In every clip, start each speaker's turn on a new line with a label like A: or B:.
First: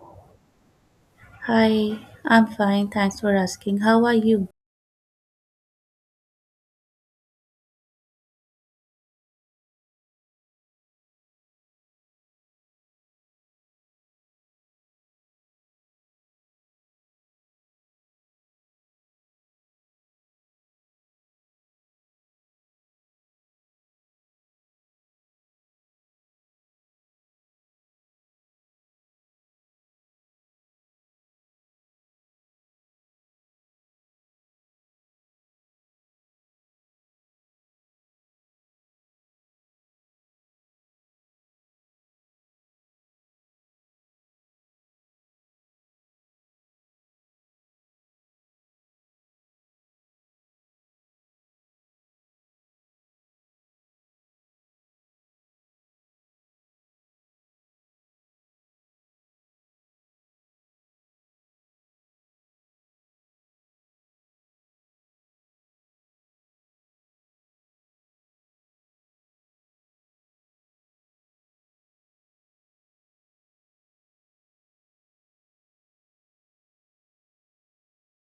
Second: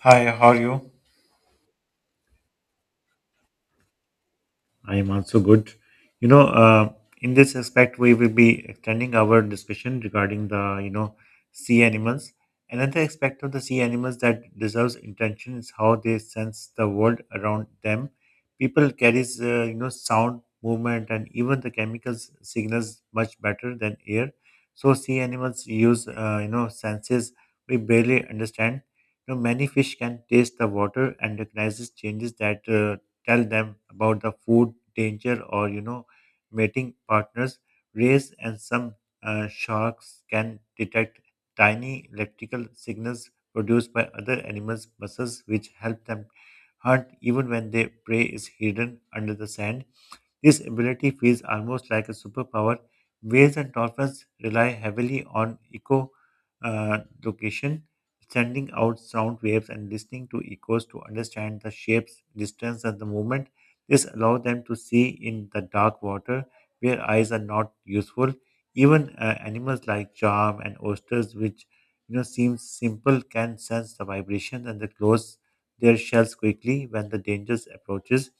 A: Hi, how are you?
B: Hi, I'm fine. Thanks for asking. How are you?
A: I am also good. You know, uh, in this aspect, we will be extending our discussion regarding the sea animals. Another aspect of the sea animals that deserves attention is how they sense the world around them. People carries, sound, movement, and even the chemicals signals much better than air. So sea animals use, senses we barely understand. Many fish can taste the water and recognizes changes that tell them about the food danger or mating partners rays and some sharks can detect tiny electrical signals produced by other animals muscles which help them hunt even when their prey is hidden under the sand. This ability feels almost like a superpower. Whales and dolphins rely heavily on echo uh, location, sending out sound waves and listening to echoes to understand the shapes, distance, and the movement. This allows them to see in the dark water where eyes are not useful. Even animals like charm and oysters, which seems simple, can sense the vibrations and they close their shells quickly when the danger approaches.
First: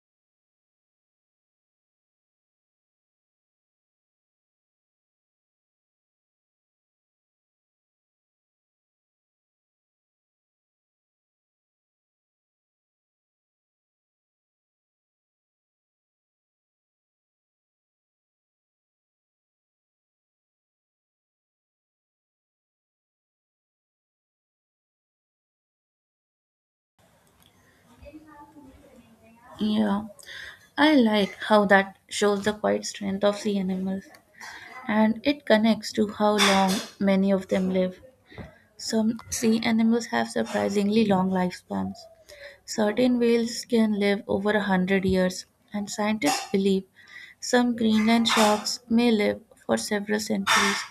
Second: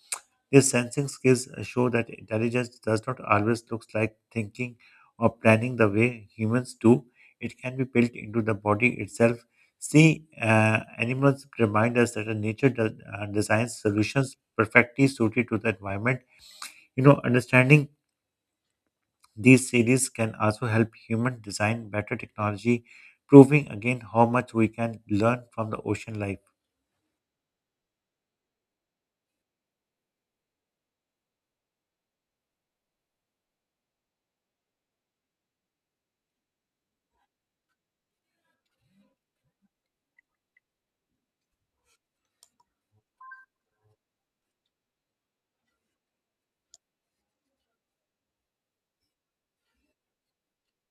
A: These sensing skills show that intelligence does not always look like thinking or planning the way humans do. It can be built into the body itself. See, animals remind us that nature does, designs solutions perfectly suited to the environment. Understanding these series can also help human design better technology, proving again how much we can learn from the ocean life.
B: Yeah, I like how that shows the quiet strength of sea animals and it connects to how long many of them live. Some sea animals have surprisingly long lifespans. Certain whales can live over a hundred years, and scientists believe some Greenland sharks may live for several centuries.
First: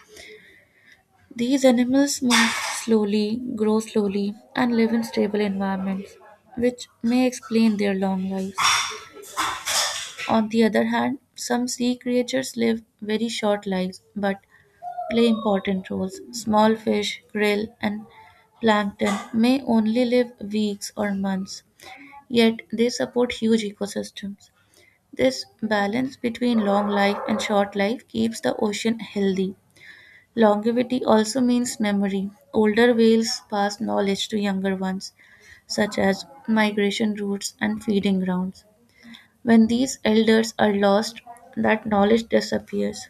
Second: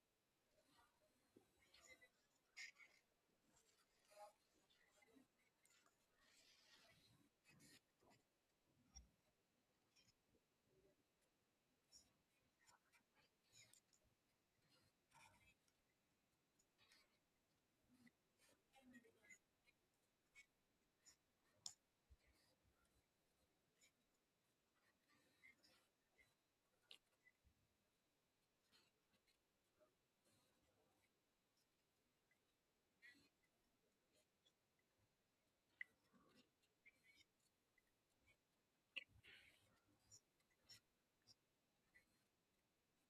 B: These animals move slowly, grow slowly, and live in stable environments, which may explain their long lives. On the other hand, some sea creatures live very short lives but play important roles. Small fish, krill, and plankton may only live weeks or months, yet they support huge ecosystems. This balance between long life and short life keeps the ocean healthy. Longevity also means memory; older whales pass knowledge to younger ones, such as migration routes and feeding grounds. When these elders are lost, that knowledge disappears.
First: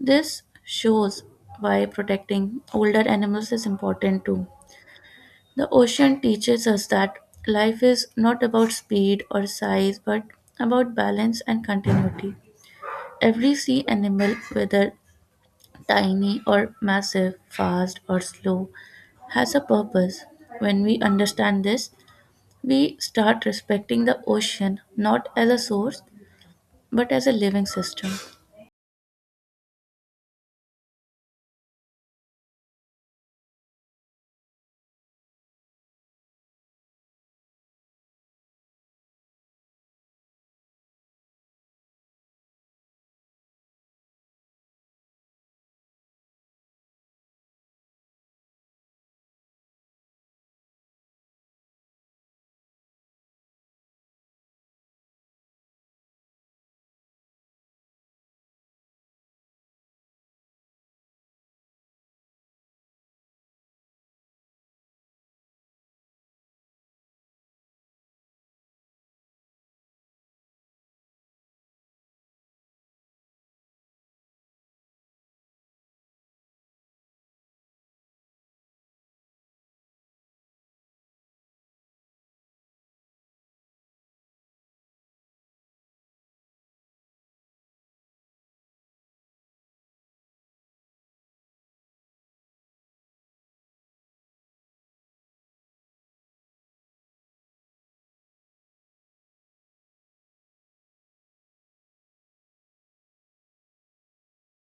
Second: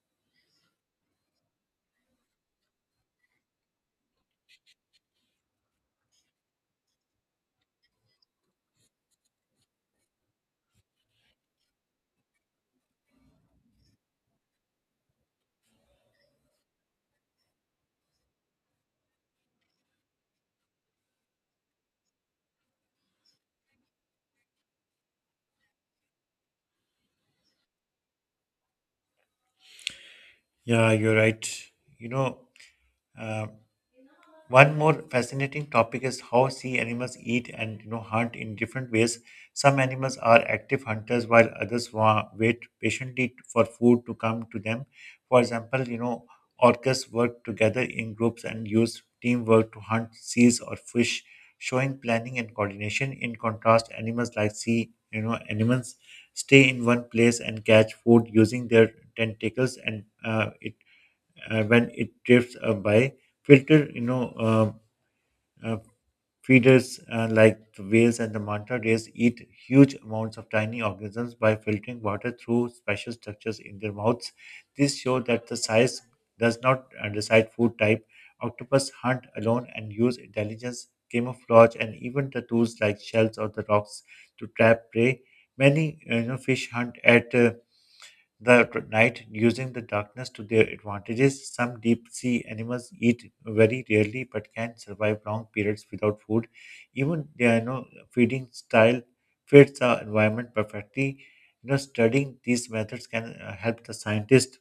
B: This shows why protecting older animals is important too. The ocean teaches us that life is not about speed or size but about balance and continuity. Every sea animal, whether tiny or massive, fast or slow, has a purpose. When we understand this, we start respecting the ocean not as a source but as a living system.
A: Yeah, you're right. You know, um, One more fascinating topic is how sea animals eat and hunt in different ways. Some animals are active hunters while others wait patiently for food to come to them. For example, orcas work together in groups and use teamwork to hunt seals or fish, showing planning and coordination. In contrast, animals like sea animals stay in one place and catch food using their tentacles and it when it drifts by. Filter, uh, feeders like the whales and the manta rays eat huge amounts of tiny organisms by filtering water through special structures in their mouths. This shows that the size does not decide food type. Octopus hunt alone and use intelligence, camouflage, and even the tools like shells or the rocks to trap prey. Many fish hunt at night, using the darkness to their advantages. Some deep sea animals eat very rarely but can survive long periods without food. Even their feeding style fits the environment perfectly. Studying these methods can help the scientist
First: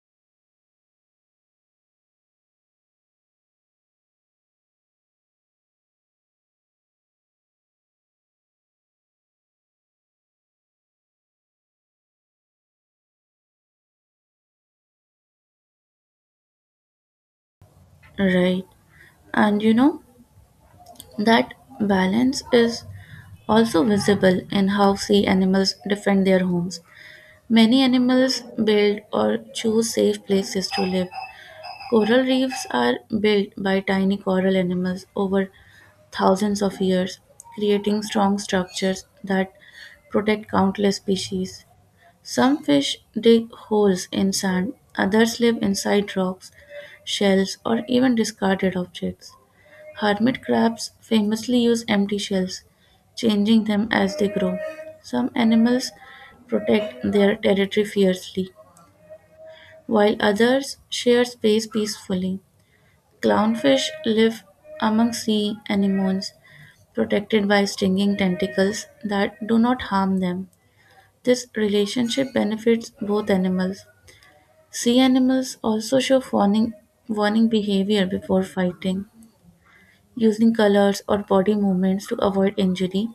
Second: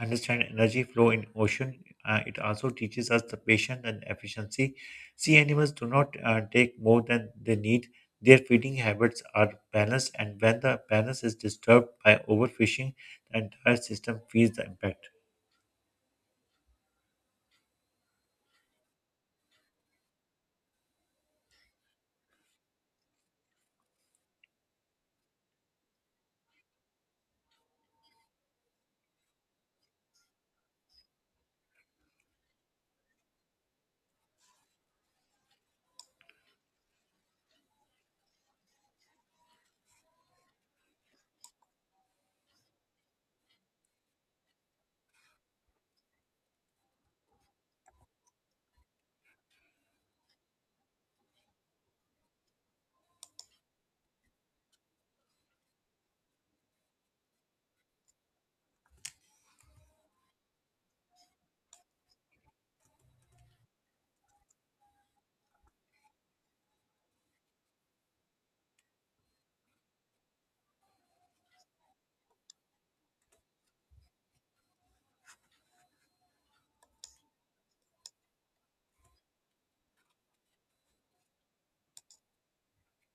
A: understand energy flow in ocean. It also teaches us the patience and efficiency. Sea animals do not take more than they need. Their feeding habits are balanced, and when the balance is disturbed by overfishing, the entire system feels the impact.
B: Right. And you know, that balance is also visible in how sea animals defend their homes. Many animals build or choose safe places to live. Coral reefs are built by tiny coral animals over thousands of years, creating strong structures that protect countless species. Some fish dig holes in sand, others live inside rocks, shells, or even discarded objects. Hermit crabs famously use empty shells, changing them as they grow. Some animals protect their territory fiercely, while others share space peacefully. Clownfish live among sea anemones, protected by stinging tentacles that do not harm them. This relationship benefits both animals. Sea animals also show warning behavior before fighting, using colors or body movements to avoid injury.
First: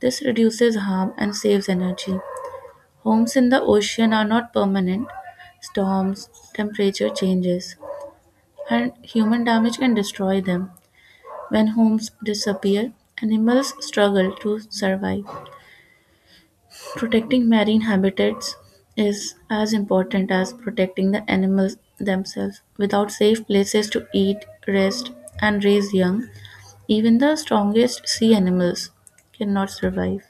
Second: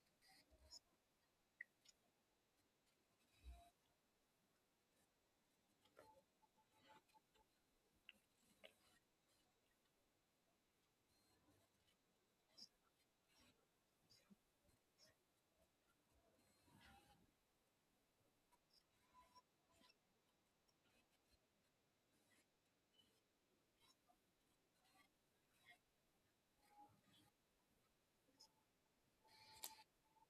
B: This reduces harm and saves energy. Homes in the ocean are not permanent. Storms, temperature changes, and human damage can destroy them. When homes disappear, animals struggle to survive. Protecting marine habitats is as important as protecting the animals themselves. Without safe places to eat, rest, and raise young, even the strongest sea animals cannot survive.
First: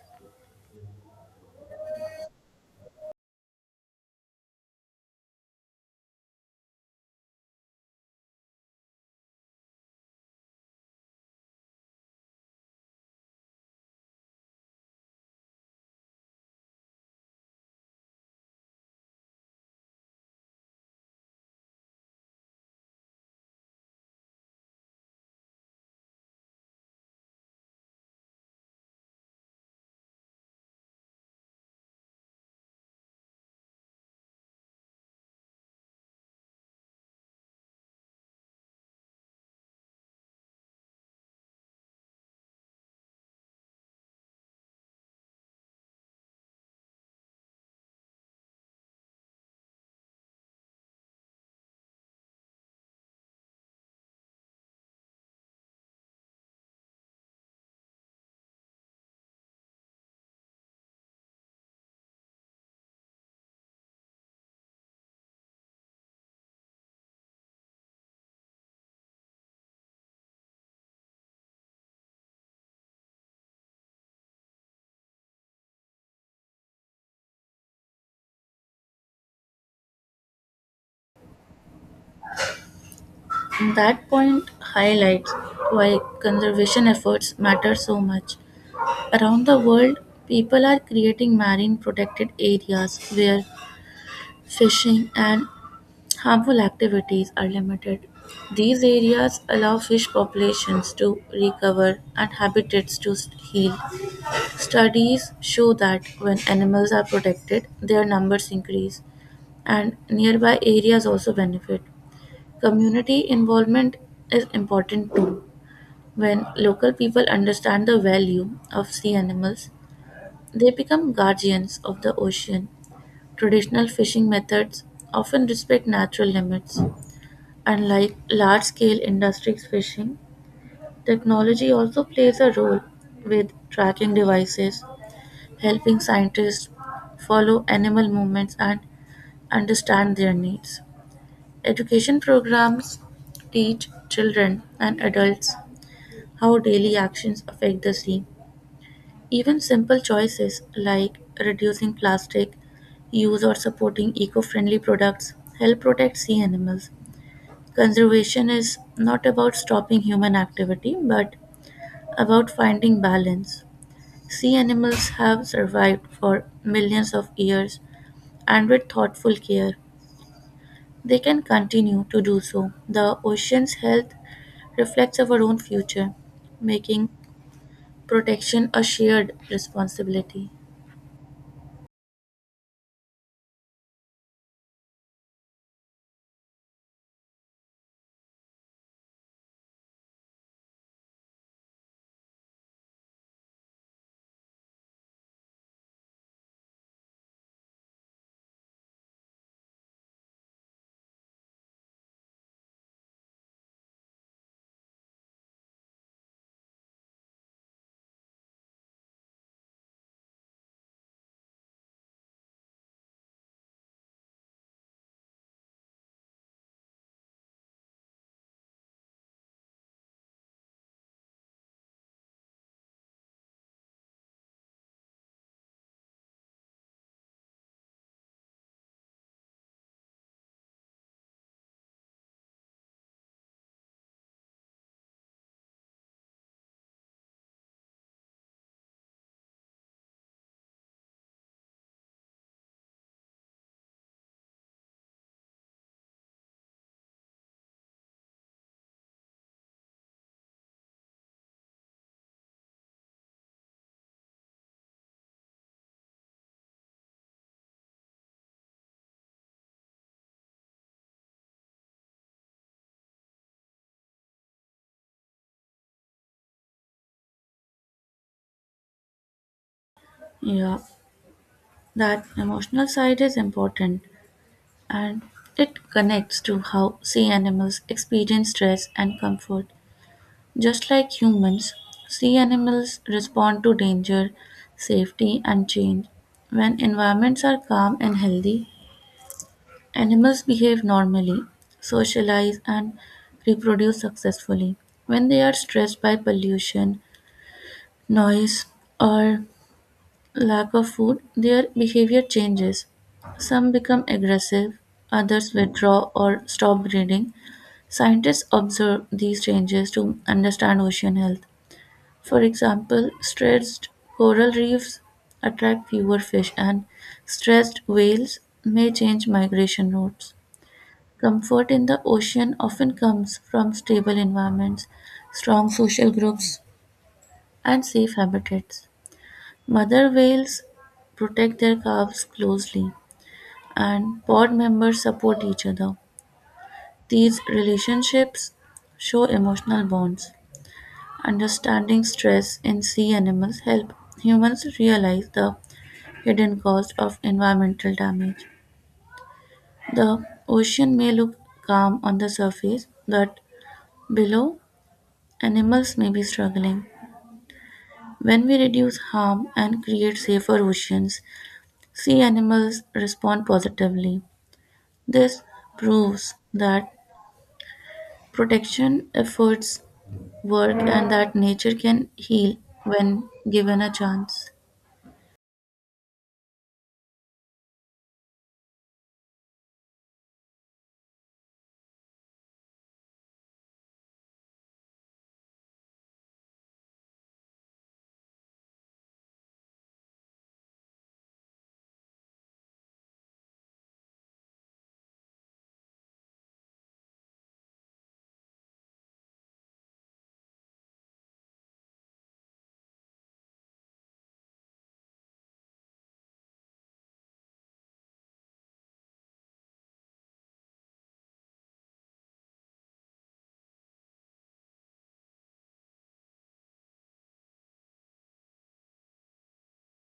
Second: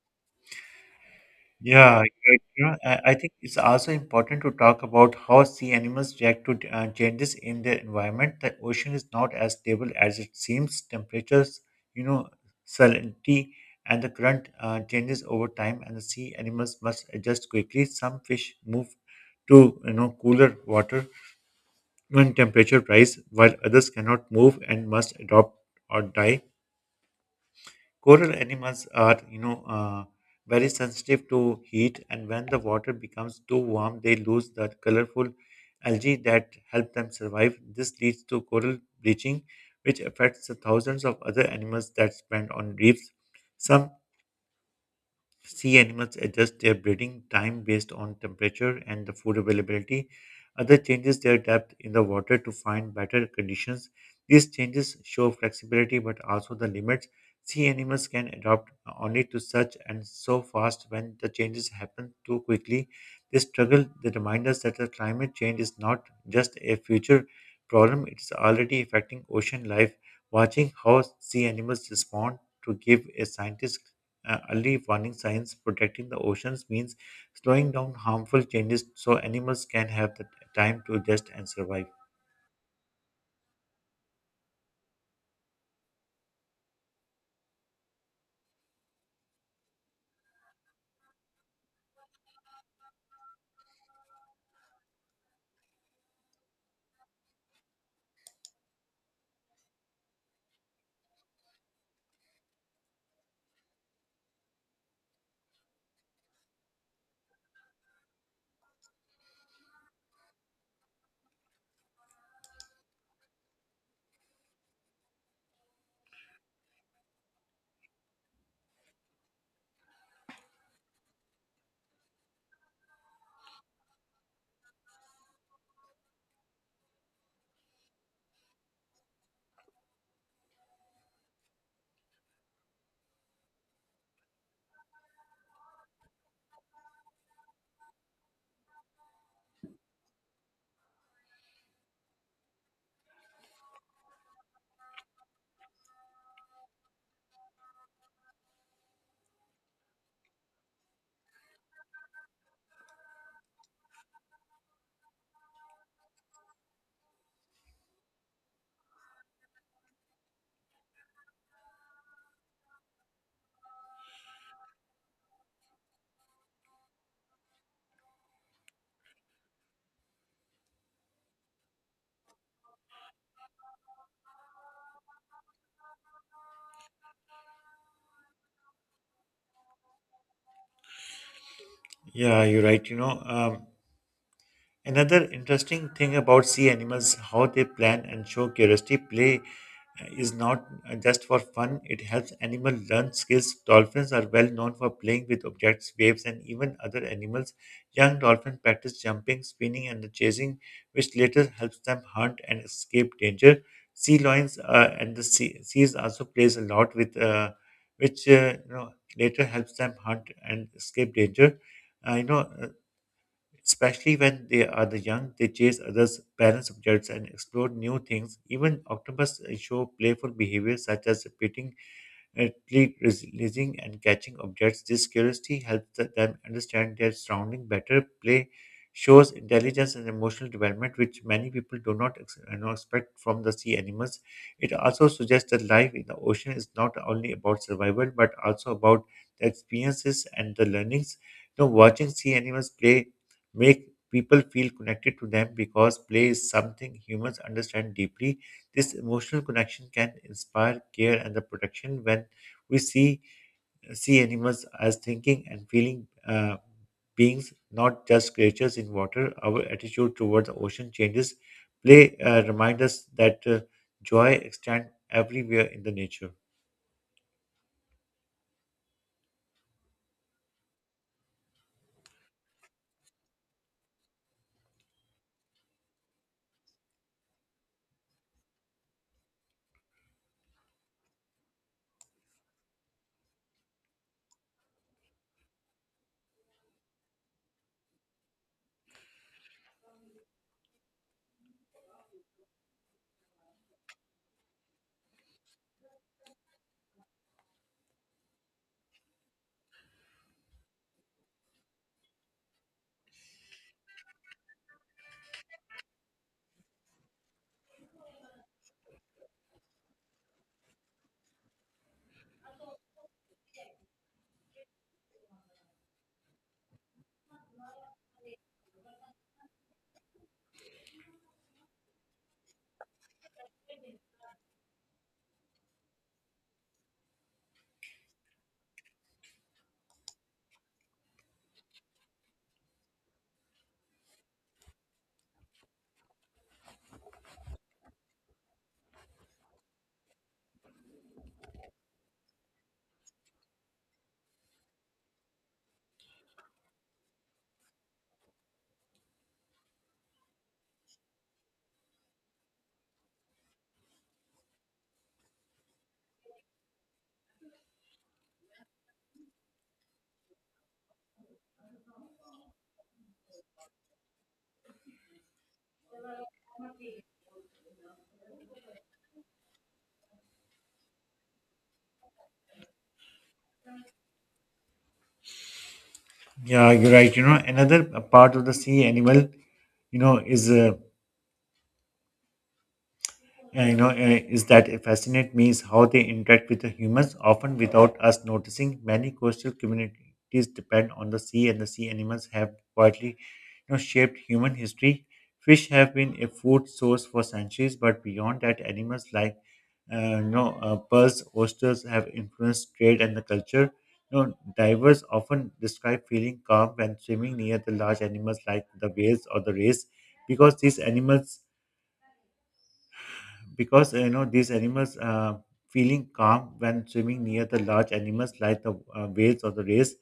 A: Yeah, I think it's also important to talk about how sea animals react to changes in their environment. The ocean is not as stable as it seems. Temperatures, you know, salinity, and the current changes over time, and the sea animals must adjust quickly. Some fish move to, cooler water when temperature rise, while others cannot move and must adopt or die. Coral animals are, very sensitive to heat, and when the water becomes too warm, they lose the colorful algae that help them survive. This leads to coral bleaching, which affects the thousands of other animals that depend on reefs. Some sea animals adjust their breeding time based on temperature and the food availability. Other changes their depth in the water to find better conditions. These changes show flexibility but also the limits. Sea animals can adapt only to such and so fast when the changes happen too quickly. This struggle that reminds us that the climate change is not just a future problem, it is already affecting ocean life. Watching how sea animals respond to give a scientist early warning signs. Protecting the oceans means slowing down harmful changes so animals can have the time to adjust and survive.
B: That point highlights why conservation efforts matter so much. Around the world, people are creating marine protected areas where fishing and harmful activities are limited. These areas allow fish populations to recover and habitats to heal. Studies show that when animals are protected, their numbers increase, and nearby areas also benefit. Community involvement is important too. When local people understand the value of sea animals, they become guardians of the ocean. Traditional fishing methods often respect natural limits. Unlike large-scale industries fishing, technology also plays a role, with tracking devices helping scientists follow animal movements and understand their needs. Education programs teach children and adults how daily actions affect the sea. Even simple choices like reducing plastic use or supporting eco friendly products help protect sea animals. Conservation is not about stopping human activity, but about finding balance. Sea animals have survived for millions of years, and with thoughtful care, they can continue to do so. The ocean's health reflects our own future, making protection a shared responsibility.
A: Yeah, you're right. Another interesting thing about sea animals, how they plan and show curiosity. Play is not just for fun, it helps animals learn skills. Dolphins are well known for playing with objects, waves, and even other animals. Young dolphins practice jumping, spinning, and chasing, which later helps them hunt and escape danger. Sea lions and the sea, seas also plays a lot with, which you know later helps them hunt and escape danger. I know especially when they are the young, they chase others, balance objects, and explore new things. Even octopus show playful behavior such as repeating, releasing, and catching objects. This curiosity helps them understand their surrounding better. Play shows intelligence and emotional development, which many people do not expect from the sea animals. It also suggests that life in the ocean is not only about survival but also about the experiences and the learnings. Watching sea animals play make people feel connected to them because play is something humans understand deeply. This emotional connection can inspire care and the protection when we see animals as thinking and feeling beings, not just creatures in water. Our attitude toward the ocean changes. Play reminds us that joy extends everywhere in the nature.
B: Yeah, that emotional side is important and it connects to how sea animals experience stress and comfort. Just like humans, sea animals respond to danger, safety, and change. When environments are calm and healthy, animals behave normally, socialize, and reproduce successfully. When they are stressed by pollution, noise, or lack of food, their behavior changes. Some become aggressive, others withdraw or stop breeding. Scientists observe these changes to understand ocean health. For example, stressed coral reefs attract fewer fish, and stressed whales may change migration routes. Comfort in the ocean often comes from stable environments, strong social groups, and safe habitats. Mother whales protect their calves closely, and pod members support each other. These relationships show emotional bonds. Understanding stress in sea animals help humans realize the hidden cause of environmental damage. The ocean may look calm on the surface, but below, animals may be struggling. When we reduce harm and create safer oceans, sea animals respond positively. This proves that protection efforts work and that nature can heal when given a chance.
A: Yeah, you're right. Another part of the sea animal, you know, is. Yeah, you know, is that it fascinate me is how they interact with the humans, often without us noticing. Many coastal communities depend on the sea, and the sea animals have quietly, shaped human history. Fish have been a food source for centuries, but beyond that, animals like, pearls, oysters have influenced trade and the culture. Divers often describe feeling calm when swimming near the large animals like the whales or the rays, because these animals because you know these animals feeling calm when swimming near the large animals like the whales or the rays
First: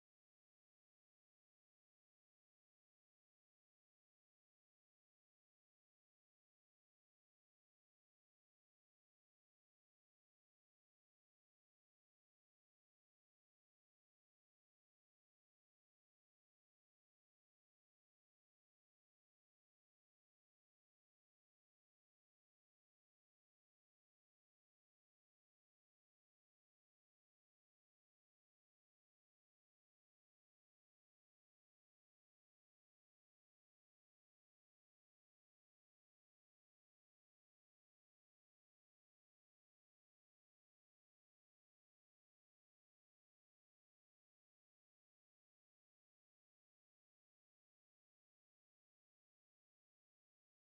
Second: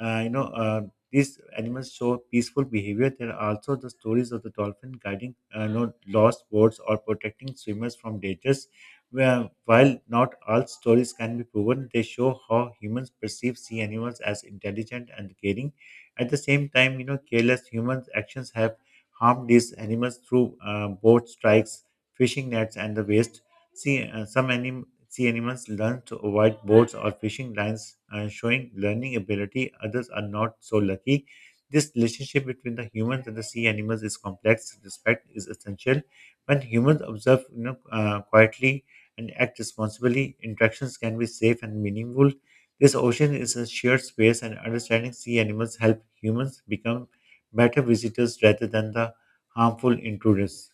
A: uh, you know uh, these animals show peaceful behavior. There are also the stories of the dolphin guiding lost boats or protecting swimmers from dangers where, while not all stories can be proven, they show how humans perceive sea animals as intelligent and caring. At the same time, careless humans actions have harmed these animals through boat strikes, fishing nets, and the waste. See, sea animals learn to avoid boats or fishing lines, showing learning ability. Others are not so lucky. This relationship between the humans and the sea animals is complex. Respect is essential. When humans observe, quietly and act responsibly, interactions can be safe and meaningful. This ocean is a shared space, and understanding sea animals help humans become better visitors rather than the harmful intruders.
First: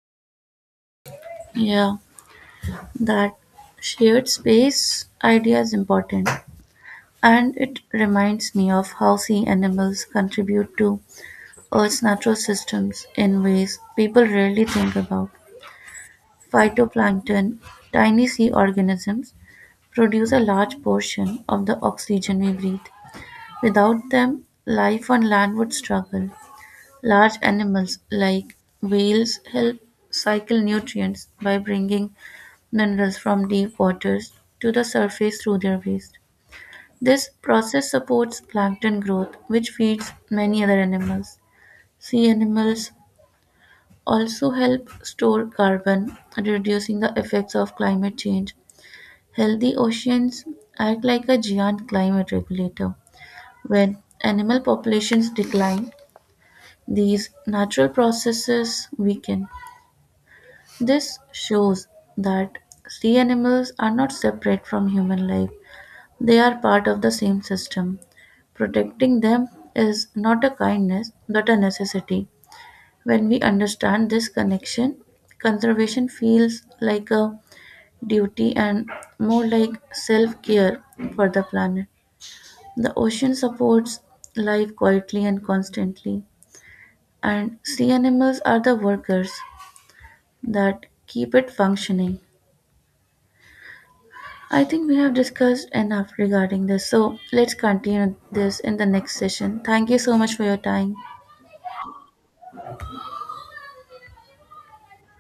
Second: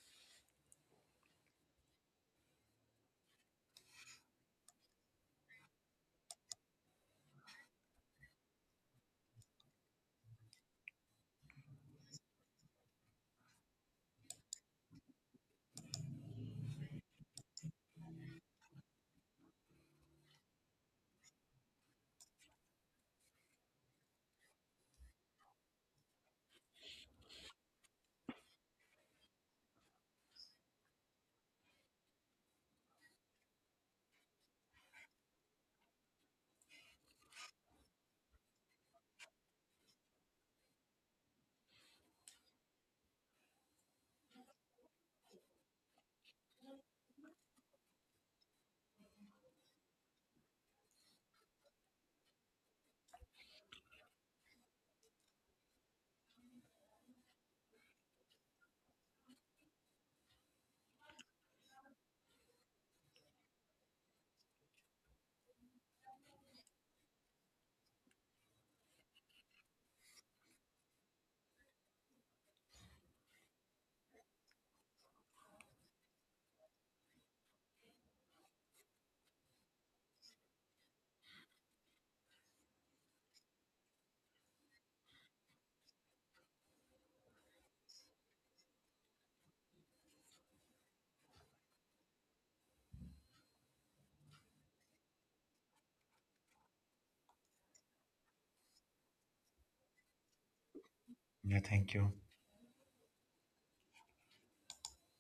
B: Yeah, that shared space idea is important. And it reminds me of how sea animals contribute to Earth's natural systems in ways people rarely think about. Phytoplankton, tiny sea organisms, produce a large portion of the oxygen we breathe. Without them, life on land would struggle. Large animals like whales help cycle nutrients by bringing minerals from deep waters to the surface through their waste. This process supports plankton growth, which feeds many other animals. Sea animals also help store carbon, reducing the effects of climate change. Healthy oceans act like a giant climate regulator. When animal populations decline, these natural processes weaken. This shows that sea animals are not separate from human life. They are part of the same system. Protecting them is not a kindness but a necessity. When we understand this connection, conservation feels like a duty and more like self care for the planet. The ocean supports life quietly and constantly, and sea animals are the workers that keep it functioning. I think we have discussed enough regarding this, so let's continue this in the next session. Thank you so much for your time.
A: Yeah, thank you.